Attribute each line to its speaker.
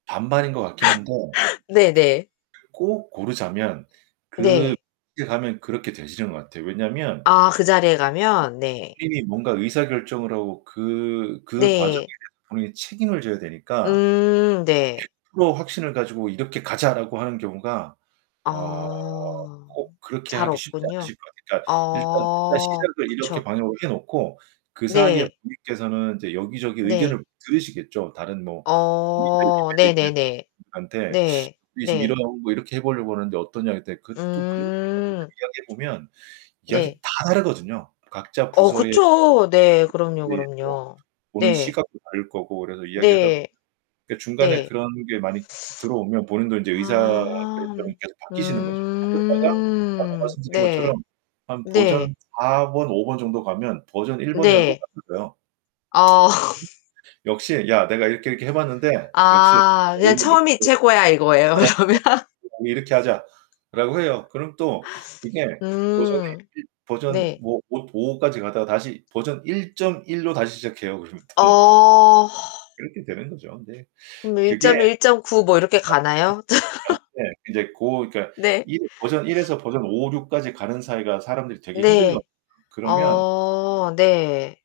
Speaker 1: 반반인 것 같긴 한데.
Speaker 2: 네네.
Speaker 1: 꼭 고르자면 그
Speaker 2: 네.
Speaker 1: [unintelligible] 가면 그렇게 되시는 것 같아요. 왜냐면.
Speaker 2: 아 그 자리에 가면? 네.
Speaker 1: 본인이 뭔가 의사결정을 하고, 그 그 과정에
Speaker 2: 네.
Speaker 1: 대해서 본인이 책임을 져야 되니까.
Speaker 2: 음 네.
Speaker 1: 100% 확신을 가지고 "이렇게 가자."라고 하는 경우가 어
Speaker 2: 아.
Speaker 1: 꼭 그렇게
Speaker 2: 잘
Speaker 1: 하기 쉽지
Speaker 2: 없군요.
Speaker 1: 않으실 것 같아요. 그러니까 일단 일단
Speaker 2: 아.
Speaker 1: 시작을 이렇게
Speaker 2: 그쵸.
Speaker 1: 방향으로 해 놓고 그 사이에
Speaker 2: 네.
Speaker 1: 본인께서는 이제 여기저기
Speaker 2: 네.
Speaker 1: 의견을 들으시겠죠. 다른 뭐
Speaker 2: 어.
Speaker 1: [unintelligible]
Speaker 2: 네네네.
Speaker 1: 한테
Speaker 2: 네.
Speaker 1: 이게 "지금
Speaker 2: 네.
Speaker 1: 이런 거 이렇게 해 보려고 하는데 어떠냐." 했더니 그 또 그 문제
Speaker 2: 음.
Speaker 1: 가지고 이야기해 보면 이야기
Speaker 2: 네.
Speaker 1: 다 다르거든요. 각자
Speaker 2: 어
Speaker 1: 부서의 [unintelligible]
Speaker 2: 그쵸. 네. 그럼요,
Speaker 1: 이제 또
Speaker 2: 그럼요.
Speaker 1: 보는
Speaker 2: 네.
Speaker 1: 시각도 다를 거고 그래서 이야기하다 보면
Speaker 2: 네.
Speaker 1: 그 중간에
Speaker 2: 네.
Speaker 1: 그런 게 많이 들어오면 본인도 이제 의사
Speaker 2: 아.
Speaker 1: 결정이 계속 바뀌시는 거죠. 하셨다가 아까
Speaker 2: 음.
Speaker 1: 말씀드린 것처럼
Speaker 2: 네.
Speaker 1: 한 버전
Speaker 2: 네.
Speaker 1: 4 번, 5 번 정도 가면 버전 1 번이랑
Speaker 2: 네.
Speaker 1: 똑같아져요.
Speaker 2: 아.
Speaker 1: 역시 "야, 내가 이렇게 이렇게 해 봤는데, 역시
Speaker 2: 아. 그냥 '처음이
Speaker 1: [unintelligible]
Speaker 2: 최고야!' 이거예요. 그러면?
Speaker 1: 이렇게 하자." 라고 해요. 그럼 또 그게 버전에
Speaker 2: 음.
Speaker 1: 버전
Speaker 2: 네.
Speaker 1: 뭐 오 5 까지 가다가 다시 버전 1.1 로 다시 시작해요, 그러면 또.
Speaker 2: 어.
Speaker 1: 그렇게 되는 거죠. 근데
Speaker 2: 그럼
Speaker 1: 그게
Speaker 2: 1. 1.9 뭐 이렇게 가나요?
Speaker 1: [unintelligible] 이제 고 그니까
Speaker 2: 네.
Speaker 1: 1 버전 1 에서 버전 5, 6 까지 가는 사이가 사람들이 되게 힘들거든요.
Speaker 2: 네.
Speaker 1: 그러면
Speaker 2: 어. 네.